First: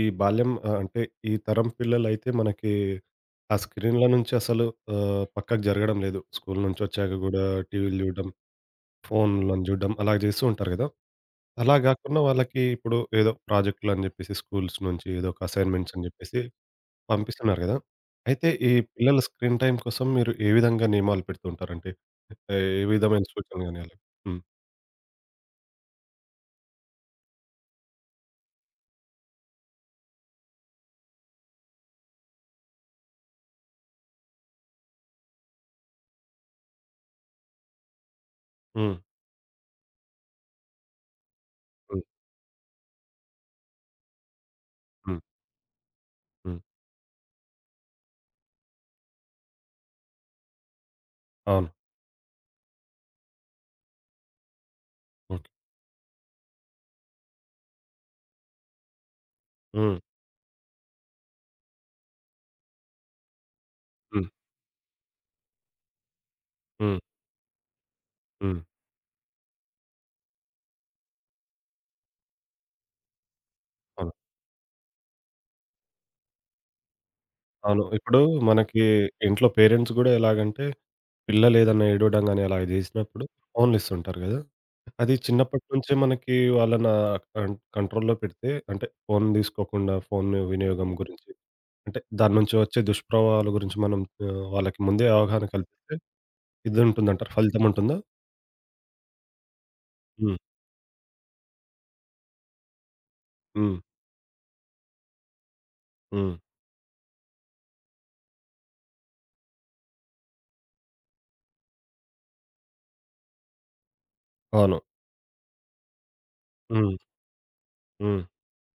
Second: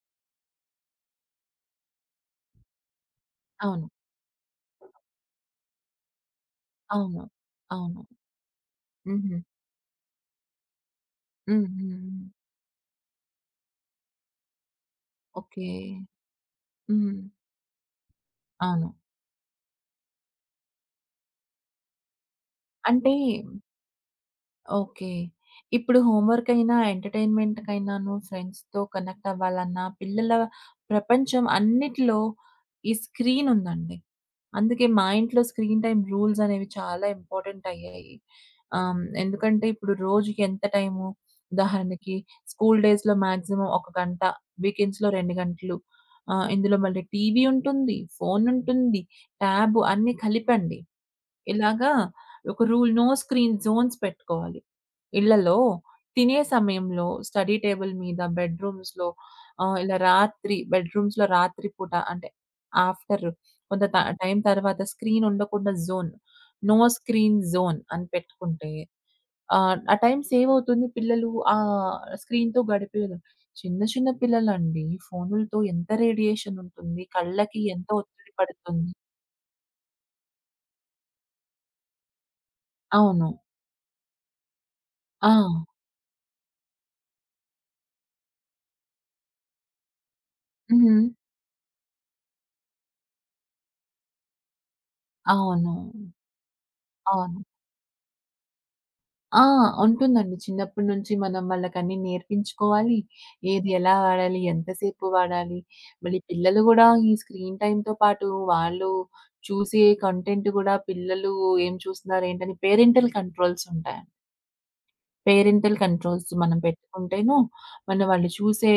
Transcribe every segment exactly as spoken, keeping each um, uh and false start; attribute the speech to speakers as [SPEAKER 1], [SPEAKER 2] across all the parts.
[SPEAKER 1] ఈ బాల్యం ఆహ్, అంటే ఈ తరం పిల్లలైతే మనకి ఆ
[SPEAKER 2] అవును.
[SPEAKER 1] స్క్రీన్‌ల నుంచి అసలు ఆహ్, పక్కకు జరగడం లేదు. స్కూల్ నుంచొచ్చాక
[SPEAKER 2] అవును.
[SPEAKER 1] గూడా టీవీలు
[SPEAKER 2] అవును.
[SPEAKER 1] జూడడం,
[SPEAKER 2] హుహు.
[SPEAKER 1] ఫోన్‌లను జూడడం అలా జేస్తూ ఉంటారు గదా!
[SPEAKER 2] హ్మ్.
[SPEAKER 1] అలా
[SPEAKER 2] హ్మ్.
[SPEAKER 1] గాకుండా
[SPEAKER 2] హ్మ్.
[SPEAKER 1] వాళ్ళకి ఇప్పుడు ఏదో ప్రాజెక్టులని జెప్పేసి స్కూల్స్ నుంచి ఏదో ఒక
[SPEAKER 2] ఓకే.
[SPEAKER 1] అసైన్‌మెంట్స్ అని జెప్పేసి
[SPEAKER 2] హ్మ్.
[SPEAKER 1] పంపిస్తున్నారు గదా! అయితే ఈ
[SPEAKER 2] అవును.
[SPEAKER 1] పిల్లల స్క్రీన్ టైమ్ కోసం మీరు ఏ విధంగా నియమాలు పెడుతూ ఉంటారంటే ఏ ఏ
[SPEAKER 2] అంటే
[SPEAKER 1] విధమైన సూచనలు గాని అలా? హ్మ్.
[SPEAKER 2] ఓకే. ఇప్పుడు హోమ్ వర్కయినా, ఎంటర్‌టైన్‌మెంట్‌కైనాను, ఫ్రెండ్స్‌తో కనెక్ట్ అవ్వాలన్నా, పిల్లల ప్రపంచం అన్నిటిలో ఈ స్క్రీనుందండి. అందుకే మా ఇంట్లో స్క్రీన్ టైమ్ రూల్స్ అనేవి చాలా ఇంపార్టెంట్ అయ్యాయి. ఆహ్,
[SPEAKER 1] హ్మ్.
[SPEAKER 2] హ్మ్. ఎందుకంటే ఇప్పుడు రోజుకి ఎంత టైము,
[SPEAKER 1] హ్మ్.
[SPEAKER 2] ఉదాహరణకి స్కూల్ డేస్‌లో మాక్సిమం ఒక గంట, వీకెండ్స్‌లో
[SPEAKER 1] హ్మ్.
[SPEAKER 2] రెండు గంటలు. ఆహ్,
[SPEAKER 1] హ్మ్.
[SPEAKER 2] ఇందులో మళ్ళీ టీవీ ఉంటుంది, ఫోనుంటుంది, ట్యాబు అన్నీ కలిపండి.
[SPEAKER 1] అవును.
[SPEAKER 2] ఇలాగా ఒక రూల్ నో స్క్రీన్ జోన్స్ పెట్టుకోవాలి.
[SPEAKER 1] ఓకే.
[SPEAKER 2] ఇళ్ళలో తినే సమయంలో స్టడీ టేబుల్ మీద, బెడ్‌రూమ్స్‌లో ఆహ్, ఇలా
[SPEAKER 1] హ్మ్.
[SPEAKER 2] రాత్రి బెడ్‌రూమ్స్‌లో రాత్రి పూట అంటే ఆఫ్టర్ కొంత ట
[SPEAKER 1] హ్మ్.
[SPEAKER 2] టైం తర్వాత స్క్రీన్ ఉండకుండా zone, no
[SPEAKER 1] hmm.
[SPEAKER 2] Screen zone అని
[SPEAKER 1] హ్మ్.
[SPEAKER 2] పెట్టుకుంటే ఆహ్, ఆ టైం సేవ్ అవుతుంది. పిల్లలు ఆహ్, స్క్రీన్‌తో గడిపేయరు. చిన్న చిన్న
[SPEAKER 1] అవును.
[SPEAKER 2] పిల్లలండి, ఫోనులతో ఎంత రేడియేషన్ ఉంటుంది. కళ్ళకి
[SPEAKER 1] అవును.
[SPEAKER 2] ఎంత
[SPEAKER 1] ఇప్పుడు
[SPEAKER 2] ఒత్తిడి
[SPEAKER 1] మనకి
[SPEAKER 2] పడుతుంది.
[SPEAKER 1] ఇంట్లో పేరెంట్స్ గూడా ఎలాగంటే, పిల్లలేదన్నా ఏడవడం గాని అలాగ జేసినప్పుడు
[SPEAKER 2] అవును.
[SPEAKER 1] ఫోన్లిస్తుంటారు గదా! అది
[SPEAKER 2] ఆ!
[SPEAKER 1] చిన్నప్పటి నుంచే మనకి వాళ్ళని ఆహ్, కన్ కంట్రోల్‌లో పెడితే అంటే ఫోను దీసుకోకుండా, ఫోన్ వినియోగం
[SPEAKER 2] హ్మ్.
[SPEAKER 1] గురించి అంటే దాని నుంచి వచ్చే దుష్ప్రభావాల గురించి మనం ఆహ్, వాళ్ళకి ముందే అవగాహన
[SPEAKER 2] అవును.
[SPEAKER 1] కల్పిస్తే ఇదుంటుందంటారు.
[SPEAKER 2] అవును.
[SPEAKER 1] ఫలితముంటుందా?
[SPEAKER 2] ఆ! ఉంటుందండి.
[SPEAKER 1] హ్మ్.
[SPEAKER 2] చిన్నప్పటి నుంచి మనం వాళ్ళకన్నీ నేర్పించుకోవాలి. ఏది
[SPEAKER 1] హ్మ్.
[SPEAKER 2] ఎలా వాడాలి, ఎంతసేపు వాడాలి, మళ్ళీ
[SPEAKER 1] హ్మ్.
[SPEAKER 2] పిల్లలు గూడా ఈ స్క్రీన్ టైమ్‌తో పాటు వాళ్ళు చూసే కంటెంట్ గూడా, పిల్లలు ఏం చూస్తున్నారు, ఏంటని పేరెంటల్ కంట్రోల్స్ ఉంటాయి.
[SPEAKER 1] అవును.
[SPEAKER 2] పేరెంటల్ కంట్రోల్స్ మనం
[SPEAKER 1] హ్మ్.
[SPEAKER 2] పెట్టుకుంటేను, మన
[SPEAKER 1] హ్మ్.
[SPEAKER 2] వాళ్ళు చూసే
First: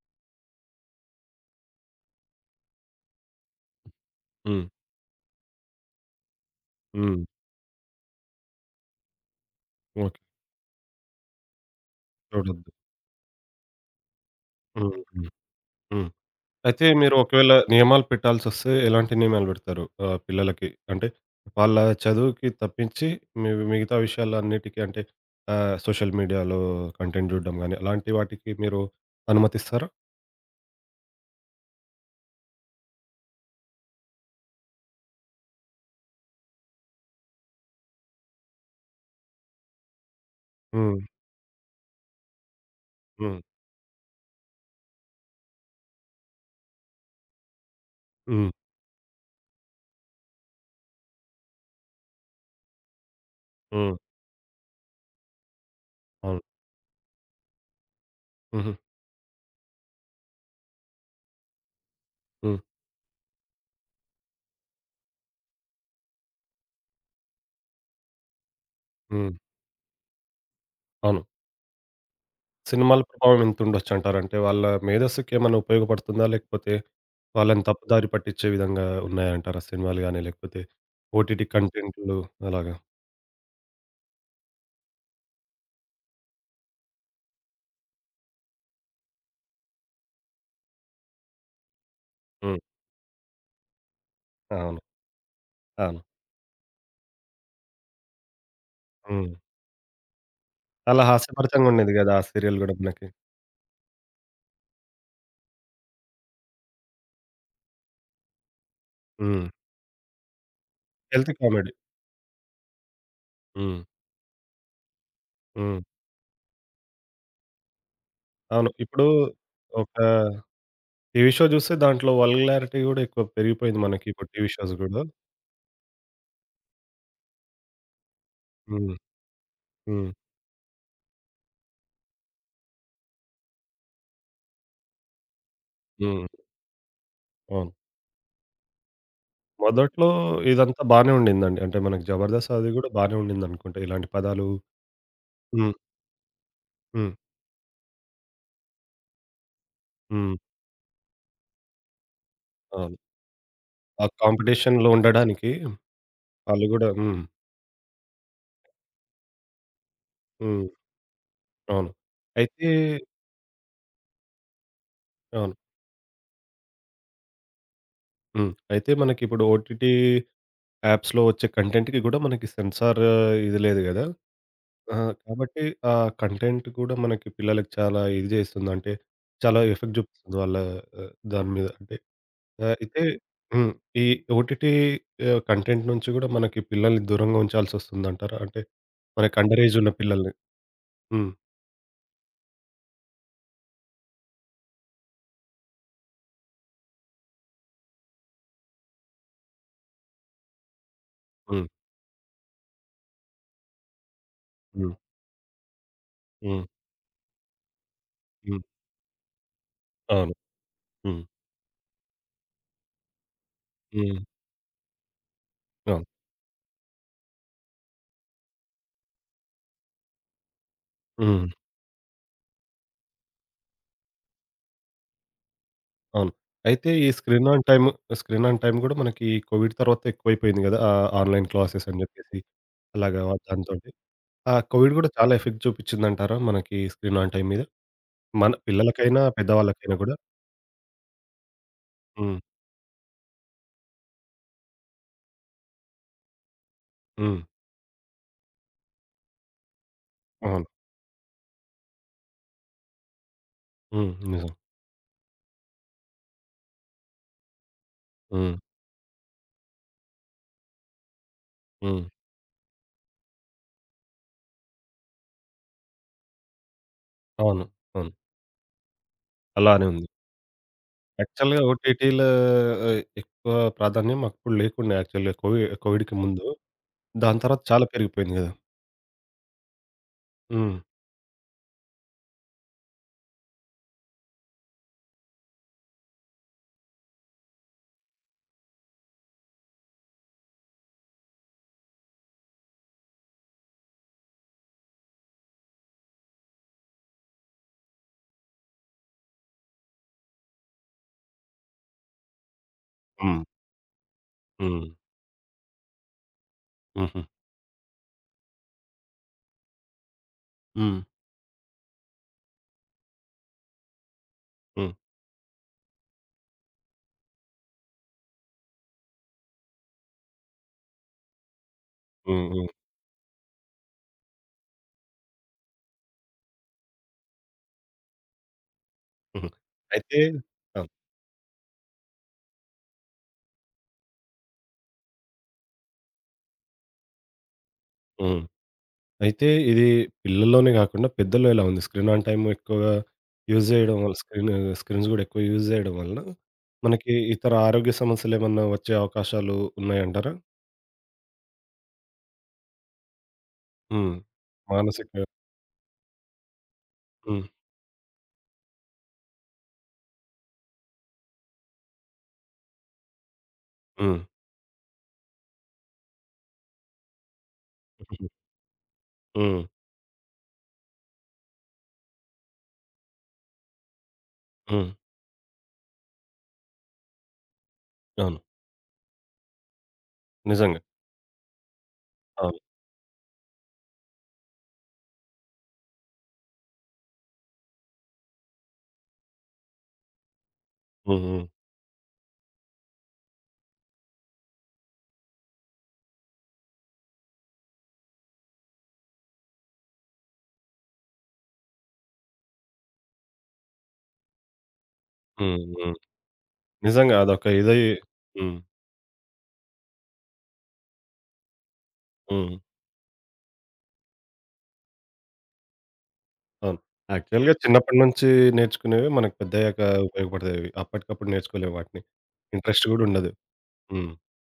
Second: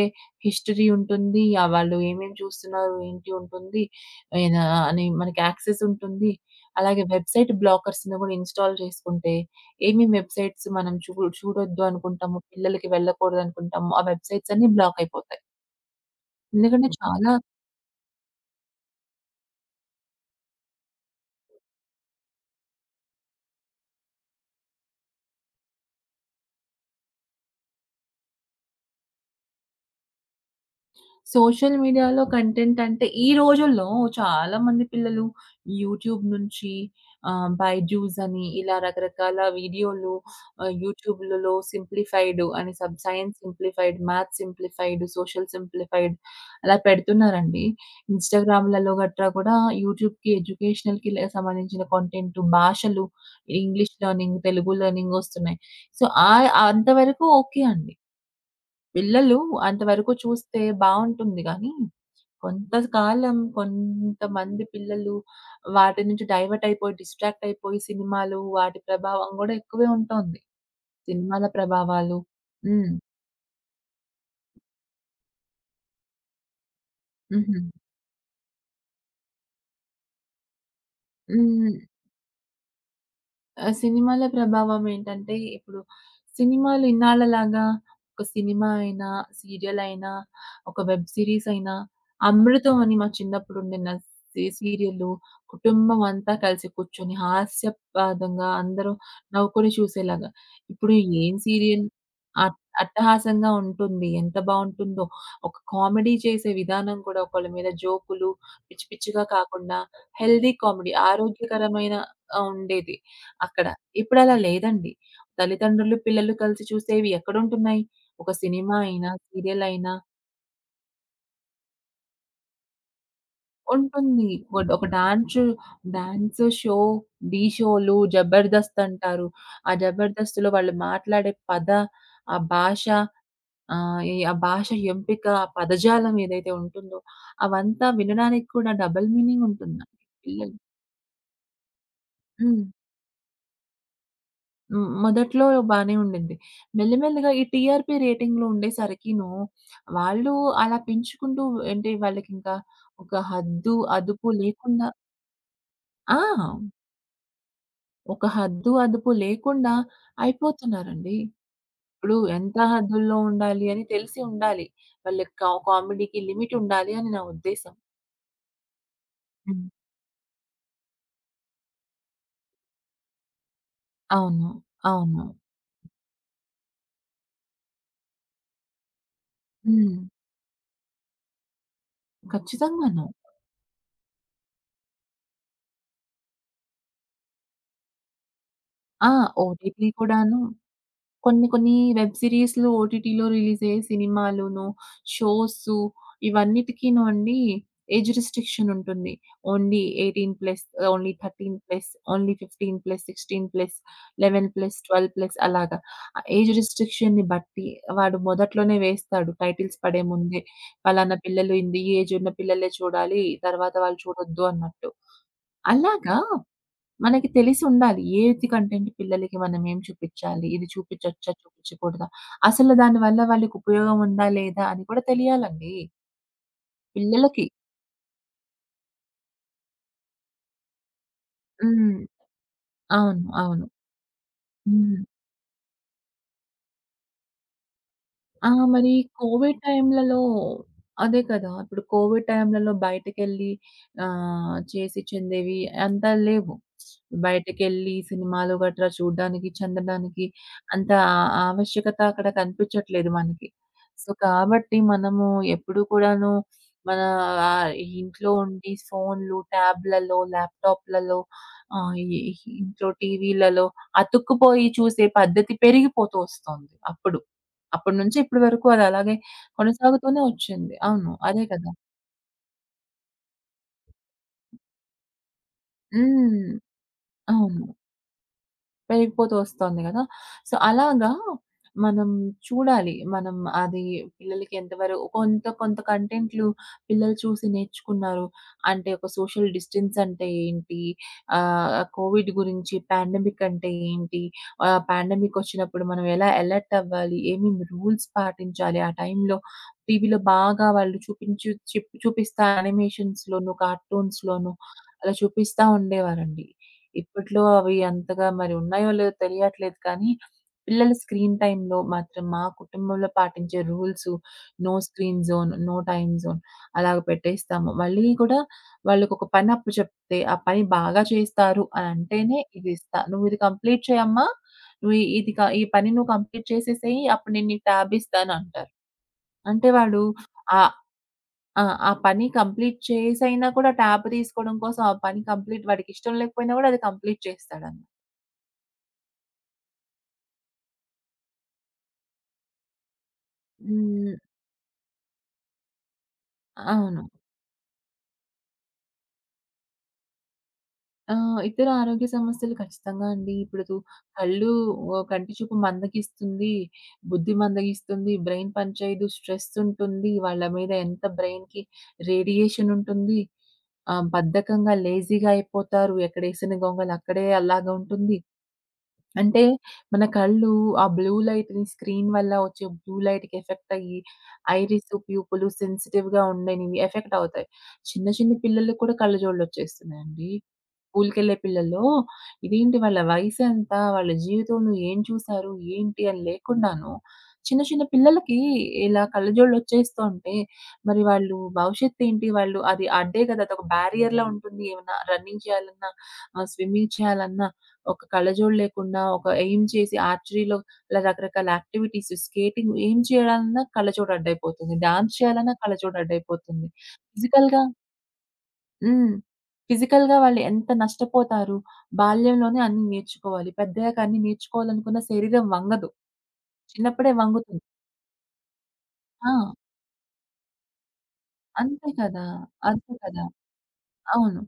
[SPEAKER 2] హిస్టరీ ఉంటుంది. ఆహ్, వాళ్ళు ఏమేమి చూస్తున్నారు, ఏంటి ఉంటుంది. ఏనా
[SPEAKER 1] హ్మ్.
[SPEAKER 2] అని మనకి యాక్సెస్ ఉంటుంది. అలాగే
[SPEAKER 1] హ్మ్.
[SPEAKER 2] వెబ్‌సైట్ బ్లాకర్స్‌ని గూడా ఇన్‌స్టాల్ చేసుకుంటే, ఏమేం
[SPEAKER 1] ఓకే.
[SPEAKER 2] వెబ్‌సైట్స్ మనం చూ చూడొద్దు అనుకుంటామో,
[SPEAKER 1] చూడొద్దు.
[SPEAKER 2] పిల్లలకి వెళ్ళకూడదు అనుకుంటామో, ఆ వెబ్‌సైట్స్ అన్నీ
[SPEAKER 1] హ్మ్.
[SPEAKER 2] బ్లాక్
[SPEAKER 1] హ్మ్.
[SPEAKER 2] అయిపోతాయి.
[SPEAKER 1] హ్మ్. అయితే
[SPEAKER 2] ఎందుకంటే
[SPEAKER 1] మీరు
[SPEAKER 2] చాలా
[SPEAKER 1] ఒకవేళ నియమాలు పెట్టాల్సొస్తే ఎలాంటి నియమాలు పెడతారు? ఆహ్, పిల్లలకి? అంటే వాళ్ళ చదువుకి తప్పించి మి మిగతా విషయాలన్నిటికి అంటే ఆహ్, సోషల్ మీడియాలో కంటెంట్ చూడడం గాని అలాంటి వాటికి మీరు అనుమతిస్తారా?
[SPEAKER 2] సోషల్ మీడియాలో కంటెంట్ అంటే ఈ రోజుల్లో చాలా మంది పిల్లలు యూట్యూబ్ నుంచి ఆహ్, 'బైజూస్' అని ఇలా రకరకాల వీడియోలు, ఆహ్,
[SPEAKER 1] హ్మ్.
[SPEAKER 2] యూట్యూబ్‌లలో సింప్లిఫైడ్ అని sub science
[SPEAKER 1] hmm.
[SPEAKER 2] Simplified, maths simplified, social simplified అలా పెడుతున్నారండి.
[SPEAKER 1] హ్మ్.
[SPEAKER 2] ఇన్‌స్టాగ్రామ్‌లలో గట్రా కూడా యూట్యూబ్‌కి ఎడ్యుకేషనల్‌కి లే సంబంధించిన కంటెంట్, భాషలు, English
[SPEAKER 1] hmm.
[SPEAKER 2] Learning, Telugu learning వస్తున్నాయి. సో,
[SPEAKER 1] అవును.
[SPEAKER 2] ఆహ్, అంతవరకు ఓకే అండి.
[SPEAKER 1] హుహు.
[SPEAKER 2] పిల్లలు అంతవరకు చూస్తే బావుంటుంది గానీ
[SPEAKER 1] హ్మ్.
[SPEAKER 2] కొంతకాలం కొంతమంది పిల్లలు వాటి నుంచి డైవర్ట్ అయిపోయి, డిస్ట్రాక్ట్ అయిపోయి సినిమాలు వాటి
[SPEAKER 1] హ్మ్.
[SPEAKER 2] ప్రభావం గూడా ఎక్కువే ఉంటుంది.
[SPEAKER 1] అవును.
[SPEAKER 2] సినిమాల ప్రభావాలు. హ్మ్.
[SPEAKER 1] సినిమాల ప్రభావం ఎంతుండొచ్చంటారు? అంటే వాళ్ళ మేధస్సుకేమన్నా ఉపయోగపడుతుందా? లేకపోతే
[SPEAKER 2] హుహు.
[SPEAKER 1] వాళ్ళని తప్పుదారి పట్టించే విధంగా ఉన్నాయంటారా సినిమాలు గాని లేకపోతే ఓటీటీ
[SPEAKER 2] హ్మ్.
[SPEAKER 1] కంటెంట్లు అలాగా?
[SPEAKER 2] ఆ! సినిమాల ప్రభావం ఏంటంటే, ఇప్పుడు సినిమాలు ఇన్నాళ్ళలాగా ఒక సినిమా అయినా, సీరియల్ అయినా, ఒక వెబ్ సీరీస్ అయినా,
[SPEAKER 1] హ్మ్.
[SPEAKER 2] 'అమృతం' అని మా చిన్నప్పుడు ఉండిన సీ
[SPEAKER 1] అవును.
[SPEAKER 2] సీరియల్లు, కుటుంబం
[SPEAKER 1] అవును.
[SPEAKER 2] అంతా కలిసి కూర్చొని హాస్యపాదంగా అందరూ
[SPEAKER 1] హ్మ్.
[SPEAKER 2] నవ్వుకొని చూసేలాగా. ఇప్పుడు
[SPEAKER 1] చాలా
[SPEAKER 2] ఏం
[SPEAKER 1] హాస్యభరితంగా
[SPEAKER 2] సీరియల్
[SPEAKER 1] ఉండేది గదా! ఆ
[SPEAKER 2] అట్
[SPEAKER 1] సీరియల్ గూడా మనకి.
[SPEAKER 2] అట్టహాసంగా ఉంటుంది. ఎంత బావుంటుందో. ఒక కామెడీ చేసే విధానం కూడా ఒకళ్ళ మీద జోకులు పిచ్చి పిచ్చిగా
[SPEAKER 1] హ్మ్.
[SPEAKER 2] కాకుండా హెల్తీ కామెడీ
[SPEAKER 1] హెల్త్ కామెడీ.
[SPEAKER 2] ఆరోగ్యకరమైన ఆహ్, ఉండేది. అక్కడ.
[SPEAKER 1] హ్మ్.
[SPEAKER 2] ఇప్పుడలా లేదండి.
[SPEAKER 1] హ్మ్.
[SPEAKER 2] తల్లిదండ్రులు, పిల్లలు కలిసి చూసేవి ఎక్కడుంటున్నాయి? ఒక
[SPEAKER 1] అవును.
[SPEAKER 2] సినిమా
[SPEAKER 1] ఇప్పుడు
[SPEAKER 2] అయినా, సీరియల్ అయినా
[SPEAKER 1] ఒక టీవీ షో జూస్తే దాంట్లో వల్గారిటీ గూడా ఎక్కువ పెరిగిపోయింది మనకి
[SPEAKER 2] ఉంటుంది.
[SPEAKER 1] ఇప్పుడు టీవీ
[SPEAKER 2] ఒడ్
[SPEAKER 1] షోస్
[SPEAKER 2] ఒక
[SPEAKER 1] గూడా.
[SPEAKER 2] డాన్సు డాన్స్ షో, ఢీ షోలు, జబర్దస్త్
[SPEAKER 1] హ్మ్.
[SPEAKER 2] అంటారు. ఆ
[SPEAKER 1] హ్మ్.
[SPEAKER 2] జబర్దస్త్‌లో వాళ్ళు మాట్లాడే పద, ఆ భాష, ఆహ్, ఈ ఆ భాష ఎంపిక, ఆ పదజాలం
[SPEAKER 1] హ్మ్.
[SPEAKER 2] ఏదైతే ఉంటుందో
[SPEAKER 1] అవును.
[SPEAKER 2] అవంతా వినడానికి కూడా డబుల్ మీనింగ్ ఉంటుందండి.
[SPEAKER 1] మొదట్లో
[SPEAKER 2] పిల్లలు.
[SPEAKER 1] ఇదంతా బానే ఉండిందండి. అంటే మనకి 'జబర్దస్త్'
[SPEAKER 2] హ్మ్.
[SPEAKER 1] అది గూడా బానే ఉండిందనుకుంటా. ఇలాంటి పదాలు
[SPEAKER 2] హ్మ్. మొదట్లో
[SPEAKER 1] హ్మ్.
[SPEAKER 2] బానే ఉండింది.
[SPEAKER 1] హ్మ్.
[SPEAKER 2] మెల్లిమెల్లిగా ఈ టీఆర్‌పీ రేటింగ్‌లో ఉండేసరికిను, వాళ్ళు
[SPEAKER 1] హ్మ్.
[SPEAKER 2] అలా పెంచుకుంటూ అంటే వాళ్ళకింకా
[SPEAKER 1] అవును.
[SPEAKER 2] ఒక హద్దు,
[SPEAKER 1] ఆ
[SPEAKER 2] అదుపు లేకుండా
[SPEAKER 1] కాంపిటీషన్‌లో ఉండడానికి
[SPEAKER 2] ఆ!
[SPEAKER 1] వాళ్ళు గూడా హ్మ్.
[SPEAKER 2] ఒక హద్దు, అదుపు లేకుండా
[SPEAKER 1] హ్మ్.
[SPEAKER 2] అయిపోతున్నారండి.
[SPEAKER 1] అవును.
[SPEAKER 2] ఇప్పుడు ఎంత
[SPEAKER 1] అయితే
[SPEAKER 2] హద్దుల్లో ఉండాలి అని తెలిసి ఉండాలి. వాళ్ళ కా
[SPEAKER 1] అవును.
[SPEAKER 2] కామెడీకి లిమిట్ ఉండాలి అని నా ఉద్దేశ్యం.
[SPEAKER 1] హ్మ్. అయితే మనకిప్పుడు
[SPEAKER 2] హ్మ్.
[SPEAKER 1] ఓటీటీ యాప్స్‌లో వచ్చే కంటెంట్‌కి గూడా మనకి సెన్సార్ ఇది లేదు గదా!
[SPEAKER 2] అవును.
[SPEAKER 1] ఆ!
[SPEAKER 2] అవును.
[SPEAKER 1] కాబట్టి ఆ కంటెంట్ కూడా మనకి పిల్లలకి చాలా ఇది చేస్తుంది. అంటే చాలా
[SPEAKER 2] హ్మ్.
[SPEAKER 1] ఎఫెక్ట్ చూపిస్తుంది వాళ్ళ ఆహ్, దాని మీద. అంటే ఆహ్, అయితే
[SPEAKER 2] ఖచ్చితంగాను.
[SPEAKER 1] హ్మ్. ఈ ఓటీటీ ఆహ్, కంటెంట్ నుంచి గూడా మనకి పిల్లల్ని దూరంగా ఉంచాల్సొస్తుందంటారా? అంటే
[SPEAKER 2] ఆ!
[SPEAKER 1] మనకి అండర్ ఏజ్
[SPEAKER 2] ఓటీటీ
[SPEAKER 1] ఉన్న పిల్లల్ని.
[SPEAKER 2] కూడాను
[SPEAKER 1] హ్మ్.
[SPEAKER 2] కొన్ని కొన్ని వెబ్ సీరీస్‌లు, ఓటీటీలో రిలీజ్ అయ్యే సినిమాలును, షోసు ఇవన్నిటికీను అండి ఏజ్ రిస్ట్రిక్షన్ ఉంటుంది. ఓన్లీ పద్దెనిమిది ప్లస్, ఓన్లీ
[SPEAKER 1] హ్మ్.
[SPEAKER 2] పదమూడు ప్లస్, ఓన్లీ పదిహేను ప్లస్, పదహారు ప్లస్, పదకొండు ప్లస్,
[SPEAKER 1] హ్మ్.
[SPEAKER 2] పన్నెండు ప్లస్ అలాగా. ఆ ఏజ్
[SPEAKER 1] హ్మ్.
[SPEAKER 2] రిస్ట్రిక్షన్‌ని బట్టి వాడు
[SPEAKER 1] హ్మ్.
[SPEAKER 2] మొదట్లోనే వేస్తాడు టైటిల్స్ పడే
[SPEAKER 1] అవును.
[SPEAKER 2] ముందే. పలానా
[SPEAKER 1] హ్మ్.
[SPEAKER 2] పిల్లలు, ఇంది ఈ ఏజ్ ఉన్న పిల్లలే చూడాలి. తర్వాత వాళ్ళు
[SPEAKER 1] హ్మ్.
[SPEAKER 2] చూడొద్దు అన్నట్టు.
[SPEAKER 1] అవును.
[SPEAKER 2] అలాగా మనకి తెలిసి ఉండాలి. ఏది కంటెంట్ పిల్లలకి మనం ఏం చూపిచ్చాలి? ఇది చూపిచ్చొచ్చా?
[SPEAKER 1] హ్మ్.
[SPEAKER 2] చూపిచ్చకూడదా? అసలు దాని వల్ల వాళ్ళకి ఉపయోగం ఉందా? లేదా? అని కూడా తెలియాలండి
[SPEAKER 1] అవును. అయితే ఈ
[SPEAKER 2] పిల్లలకి.
[SPEAKER 1] Screen on time, screen on time గూడా మనకి కోవిడ్ తర్వాత ఎక్కువైపోయింది గదా! ఆహ్, ఆన్‌లైన్ క్లాసెస్
[SPEAKER 2] హ్మ్.
[SPEAKER 1] అని జెప్పేసి
[SPEAKER 2] అవును.
[SPEAKER 1] అలాగా
[SPEAKER 2] అవును.
[SPEAKER 1] దాంతోటి. ఆ కోవిడ్
[SPEAKER 2] హ్మ్.
[SPEAKER 1] గూడా చాలా ఎఫెక్ట్ చూపిచ్చిందంటారా మనకి స్క్రీన్ ఆన్ టైమ్ మీద?
[SPEAKER 2] ఆ!
[SPEAKER 1] మన
[SPEAKER 2] మరి
[SPEAKER 1] పిల్లలకైనా,
[SPEAKER 2] కోవిడ్
[SPEAKER 1] పెద్దవాళ్ళకైనా గూడా?
[SPEAKER 2] టైమ్‌లలో అదే కదా! ఇప్పుడు కోవిడ్
[SPEAKER 1] హ్మ్.
[SPEAKER 2] టైమ్‌లలో బయటకెళ్ళి ఆహ్, చేసి చెందేవి అంత లేవు.
[SPEAKER 1] హ్మ్.
[SPEAKER 2] బయటకెళ్ళి సినిమాలు గట్రా చూడ్డానికి, చెందడానికి
[SPEAKER 1] అవును.
[SPEAKER 2] అంత ఆ ఆవశ్యకత అక్కడ కనిపించట్లేదు మనకి. సో,
[SPEAKER 1] హ్మ్. నిజం.
[SPEAKER 2] కాబట్టి మనము ఎప్పుడు కూడాను మన ఆహ్, ఇంట్లో
[SPEAKER 1] హ్మ్.
[SPEAKER 2] ఉండి ఫోన్‌లు, ట్యాబ్‌లలో, ల్యాప్‌టాప్‌లలో, ఆహ్,
[SPEAKER 1] హ్మ్.
[SPEAKER 2] ఈ ఇంట్లో టీవీలలో అతుక్కుపోయి చూసే పద్ధతి పెరిగిపోతూ వస్తోంది అప్పుడు.
[SPEAKER 1] అవును.
[SPEAKER 2] అప్పటి
[SPEAKER 1] అవును.
[SPEAKER 2] నుంచి ఇప్పటి వరకు అది అలాగే
[SPEAKER 1] అలానే ఉంది.
[SPEAKER 2] కొనసాగుతూనే వచ్చింది. అవును. అదే
[SPEAKER 1] యాక్చువల్‌గా
[SPEAKER 2] కదా!
[SPEAKER 1] ఓటీటీల ఆహ్, ఎక్కువ ప్రాధాన్యం అప్పుడు లేకుండే యాక్చువల్‌గా కోవి కోవిడ్‌కి
[SPEAKER 2] హ్మ్.
[SPEAKER 1] ముందు. దాని తర్వాత
[SPEAKER 2] అవును.
[SPEAKER 1] చాలా పెరిగిపోయింది గదా!
[SPEAKER 2] పెరిగిపోతూ వస్తోంది గదా! సో,
[SPEAKER 1] హ్మ్.
[SPEAKER 2] అలాగా మనం చూడాలి. మనం అది పిల్లలకి ఎంతవరకు కొంత కొంత కంటెంట్లు పిల్లలు చూసి నేర్చుకున్నారు. అంటే ఒక సోషల్ డిస్టెన్స్ అంటే ఏంటి? ఆహ్, కోవిడ్ గురించి, పాండమిక్ అంటే ఏంటి? ఆహ్, పాండమిక్ వచ్చినప్పుడు మనం ఎలా అలర్ట్ అవ్వాలి? ఏమేమి రూల్స్ పాటించాలి? ఆ టైంలో టీవీలో బాగా వాళ్ళు చూపించు చిప్ చూపిస్తా
[SPEAKER 1] హ్మ్.
[SPEAKER 2] యానిమేషన్స్‌లోను, కార్టూన్స్‌లోను
[SPEAKER 1] హ్మ్.
[SPEAKER 2] అలా చూపిస్తా ఉండేవారండి.
[SPEAKER 1] హుహు.
[SPEAKER 2] ఇప్పట్లో అవి అంతగా మరి ఉన్నాయో లేదో తెలియట్లేదు కానీ, పిల్లల
[SPEAKER 1] హ్మ్.
[SPEAKER 2] స్క్రీన్ టైమ్‌లో మాత్రం మా కుటుంబంలో పాటించే rules, no
[SPEAKER 1] hmm. Hmm.
[SPEAKER 2] Screen zone, no time zone అలాగ పెట్టేస్తాము. మళ్ళీ కూడా వాళ్ళకొక పని అప్పచెప్తే, ఆ పని బాగా చేస్తారు అని అంటేనే
[SPEAKER 1] హ్మ్.
[SPEAKER 2] ఇది ఇస్తా. "నువ్విది కంప్లీట్ చేయమ్మా, నువ్వు ఈ- ఇది క ఈ పని నువ్వు కంప్లీట్ చేసేసేయి అప్పుడు నేను నీకు టాబ్ ఇస్తాను" అంటారు.
[SPEAKER 1] హుహు.
[SPEAKER 2] అంటే వాళ్ళు
[SPEAKER 1] అయితే
[SPEAKER 2] ఆ
[SPEAKER 1] ఆ!
[SPEAKER 2] ఆ! ఆ పని కంప్లీట్ చేసైనా కూడా, ట్యాబ్ తీసుకోవడం కోసం ఆ పని కంప్లీట్, వాడికిష్టం లేకపోయినా కూడా అది కంప్లీట్ చేస్తాడన్నమాట.
[SPEAKER 1] హ్మ్. అయితే ఇది పిల్లల్లోనే గాకుండా పెద్దల్లో ఇలా ఉంది. స్క్రీన్ ఆన్ టైమ్ ఎక్కువగా యూజ్ జేయడం
[SPEAKER 2] హ్మ్.
[SPEAKER 1] వల్ల స్క్రీన్ స్క్రీన్స్ గూడా ఎక్కువ యూజ్ జేయడం వలన
[SPEAKER 2] అవును.
[SPEAKER 1] మనకి ఇతర ఆరోగ్య సమస్యలేమన్నా వచ్చే అవకాశాలు ఉన్నాయంటారా?
[SPEAKER 2] ఆహ్, ఇతర ఆరోగ్య సమస్యలు ఖచ్చితంగా అండి. ఇప్పుడు దు
[SPEAKER 1] హ్మ్.
[SPEAKER 2] కళ్ళు, ఆహ్,
[SPEAKER 1] మానసిక
[SPEAKER 2] కంటి చూపు మందగిస్తుంది, బుద్ధి
[SPEAKER 1] హ్మ్.
[SPEAKER 2] మందగిస్తుంది, బ్రెయిన్ పనిచేయదు, స్ట్రెస్ ఉంటుంది. వాళ్ళ మీద ఎంత బ్రెయిన్‌కి రేడియేషన్ ఉంటుంది. ఆహ్,
[SPEAKER 1] హ్మ్.
[SPEAKER 2] బద్ధకంగా లేజీగా అయిపోతారు. ఎక్కడేసిన గొంగలు అక్కడే అలాగా ఉంటుంది.
[SPEAKER 1] హ్మ్.
[SPEAKER 2] అంటే మన కళ్ళు ఆ బ్లూ లైట్‌ని, స్క్రీన్ వల్ల వచ్చే బ్లూ లైట్‌కి ఎఫెక్ట్ అయ్యి,
[SPEAKER 1] హ్మ్.
[SPEAKER 2] ఐరిస్, ప్యూపులు సెన్సిటివ్‌గా ఉండనివి ఎఫెక్ట్ అవుతాయి. చిన్న చిన్న
[SPEAKER 1] అవును.
[SPEAKER 2] పిల్లలకి కూడా కళ్ళజోళ్ళుచ్చేస్తున్నాయండి.
[SPEAKER 1] నిజంగా.
[SPEAKER 2] స్కూల్‌కెళ్ళే పిల్లల్లో
[SPEAKER 1] అవును.
[SPEAKER 2] ఇదేంటి వాళ్ళ వయసెంత? వాళ్ళ జీవితంలో ఏం చూసారు? ఏంటి? అని లేకుండాను చిన్న చిన్న పిల్లలకి ఇలా కళ్ళజోళ్ళొచ్చేస్తుంటే మరి
[SPEAKER 1] హ్మ్.
[SPEAKER 2] వాళ్ళు
[SPEAKER 1] హ్మ్.
[SPEAKER 2] భవిష్యత్తేంటి? వాళ్ళు అది అడ్డే కదా! అదొక బ్యారియర్‌లా ఉంటుంది. ఏమన్నా రన్నింగ్ చేయాలన్నా, ఆహ్, స్విమ్మింగ్ చేయాలన్నా ఒక కళ్ళజోడు లేకుండా, ఒక ఎయిమ్ చేసి ఆర్చరీలో ఇలా రకరకాల యాక్టివిటీస్, స్కేటింగ్ ఏం చేయాలన్నా కళ్ళజోడు అడ్డయిపోతుంది. డాన్స్ చేయాలన్నా
[SPEAKER 1] హ్మ్. హ్మ్.
[SPEAKER 2] కళ్ళజోడు అడ్డయిపోతుంది.
[SPEAKER 1] నిజంగా అదొక
[SPEAKER 2] ఫిజికల్‌గా.
[SPEAKER 1] ఇదై హ్మ్.
[SPEAKER 2] హ్మ్. ఫిజికల్‌గా వాళ్ళు ఎంత నష్టపోతారు.
[SPEAKER 1] హ్మ్.
[SPEAKER 2] బాల్యంలోనే అన్నీ నేర్చుకోవాలి. పెద్దయ్యాక అన్నీ నేర్చుకోవాలనుకున్న శరీరం వంగదు.
[SPEAKER 1] అవును.
[SPEAKER 2] చిన్నప్పుడే
[SPEAKER 1] యాక్చువల్‌గా
[SPEAKER 2] వంగుతుంది.
[SPEAKER 1] చిన్నప్పటి నుంచి నేర్చుకునేవి
[SPEAKER 2] ఆ!
[SPEAKER 1] మనకు పెద్దయ్యాక ఉపయోగపడతాయి. అప్పటికప్పుడు నేర్చుకోలేము
[SPEAKER 2] అంతే
[SPEAKER 1] వాటిని.
[SPEAKER 2] కదా!
[SPEAKER 1] ఇంట్రెస్ట్
[SPEAKER 2] అంతే
[SPEAKER 1] గూడా
[SPEAKER 2] కదా!
[SPEAKER 1] ఉండదు. హ్మ్.
[SPEAKER 2] అవును.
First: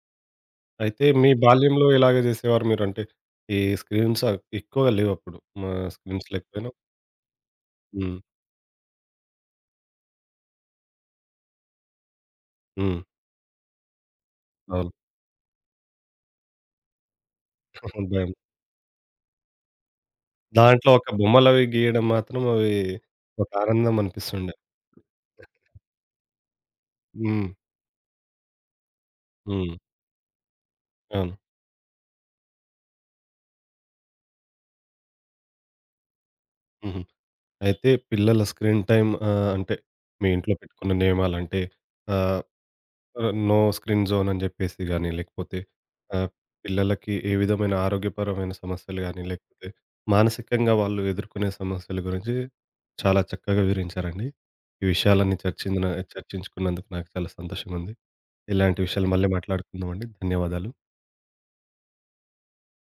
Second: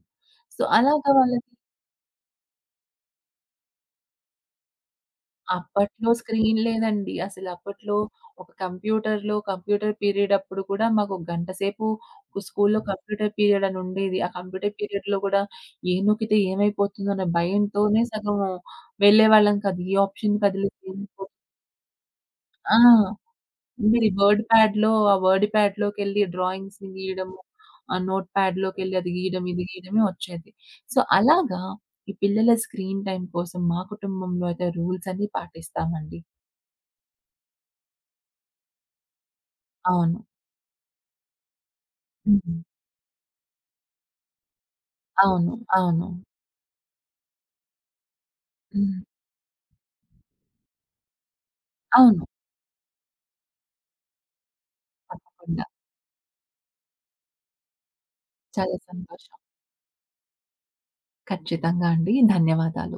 [SPEAKER 2] సో,
[SPEAKER 1] అయితే
[SPEAKER 2] అలాగా
[SPEAKER 1] మీ
[SPEAKER 2] వాళ్ళకి
[SPEAKER 1] బాల్యంలో ఇలాగే చేసేవారు మీరు? అంటే ఈ స్క్రీన్స్ అ ఎక్కువగా లేవప్పుడు. మా
[SPEAKER 2] అప్పట్లో
[SPEAKER 1] స్క్రీన్స్
[SPEAKER 2] స్క్రీన్
[SPEAKER 1] లేకపోయినా
[SPEAKER 2] లేదండి. అసలు అప్పట్లో
[SPEAKER 1] హ్మ్.
[SPEAKER 2] ఒక కంప్యూటర్‌లో, కంప్యూటర్ పీరియడ్ అప్పుడు కూడా మాకు ఒక గంట సేపు స్కూల్‌లో
[SPEAKER 1] హ్మ్.
[SPEAKER 2] కంప్యూటర్ పీరియడ్ అని ఉండేది. ఆ కంప్యూటర్
[SPEAKER 1] అవును.
[SPEAKER 2] పీరియడ్‌లో కూడా ఏ నొక్కితే ఏమైపోతుందో అన్న భయంతోనే
[SPEAKER 1] భయం.
[SPEAKER 2] సగం వెళ్ళేవాళ్ళం కాదు. ఈ ఆప్షన్ కదిలితే
[SPEAKER 1] దాంట్లో ఒక బొమ్మలవి గీయడం మాత్రం అవి
[SPEAKER 2] ఆ!
[SPEAKER 1] ఒక ఆనందం
[SPEAKER 2] మీరు వర్డ్
[SPEAKER 1] అనిపిస్తుండే.
[SPEAKER 2] ప్యాడ్‌లో ఆ వర్డ్ ప్యాడ్‌లోకెళ్ళి డ్రాయింగ్స్‌ని గీయడము,
[SPEAKER 1] హ్మ్.
[SPEAKER 2] ఆ నోట్ ప్యాడ్‌లోకెళ్ళి అది గీయడం, ఇది
[SPEAKER 1] హ్మ్.
[SPEAKER 2] గీయడమే వచ్చేది. సో,
[SPEAKER 1] అవును.
[SPEAKER 2] అలాగా ఈ పిల్లల స్క్రీన్ టైమ్ కోసం మా కుటుంబంలో అయితే రూల్స్ అన్నీ పాటిస్తామండి.
[SPEAKER 1] హుహు. అయితే పిల్లల స్క్రీన్ టైమ్ ఆహ్, అంటే
[SPEAKER 2] అవును.
[SPEAKER 1] మీ ఇంట్లో పెట్టుకున్న నియమాలంటే ఆహ్
[SPEAKER 2] హ్మ్.
[SPEAKER 1] ఆహ్, నో స్క్రీన్ జోన్ అని జెప్పేసి గాని,
[SPEAKER 2] అవును.
[SPEAKER 1] లేకపోతే
[SPEAKER 2] అవును.
[SPEAKER 1] ఆహ్, పిల్లలకి ఏ విధమైన ఆరోగ్యపరమైన
[SPEAKER 2] హ్మ్.
[SPEAKER 1] సమస్యలు గాని, లేకపోతే మానసికంగా వాళ్ళు ఎదుర్కొనే సమస్యల
[SPEAKER 2] అవును.
[SPEAKER 1] గురించి చాలా చక్కగా వివరించారండి. ఈ విషయాలన్నీ
[SPEAKER 2] తప్పకుండా.
[SPEAKER 1] చర్చించిన చర్చించుకున్నందుకు నాకు చాలా సంతోషంగా ఉంది.
[SPEAKER 2] చాలా
[SPEAKER 1] ఇలాంటి విషయాలు మళ్ళీ
[SPEAKER 2] సంతోషం.
[SPEAKER 1] మాట్లాడుకుందామండి. ధన్యవాదాలు.
[SPEAKER 2] ఖచ్చితంగా అండి. ధన్యవాదాలు.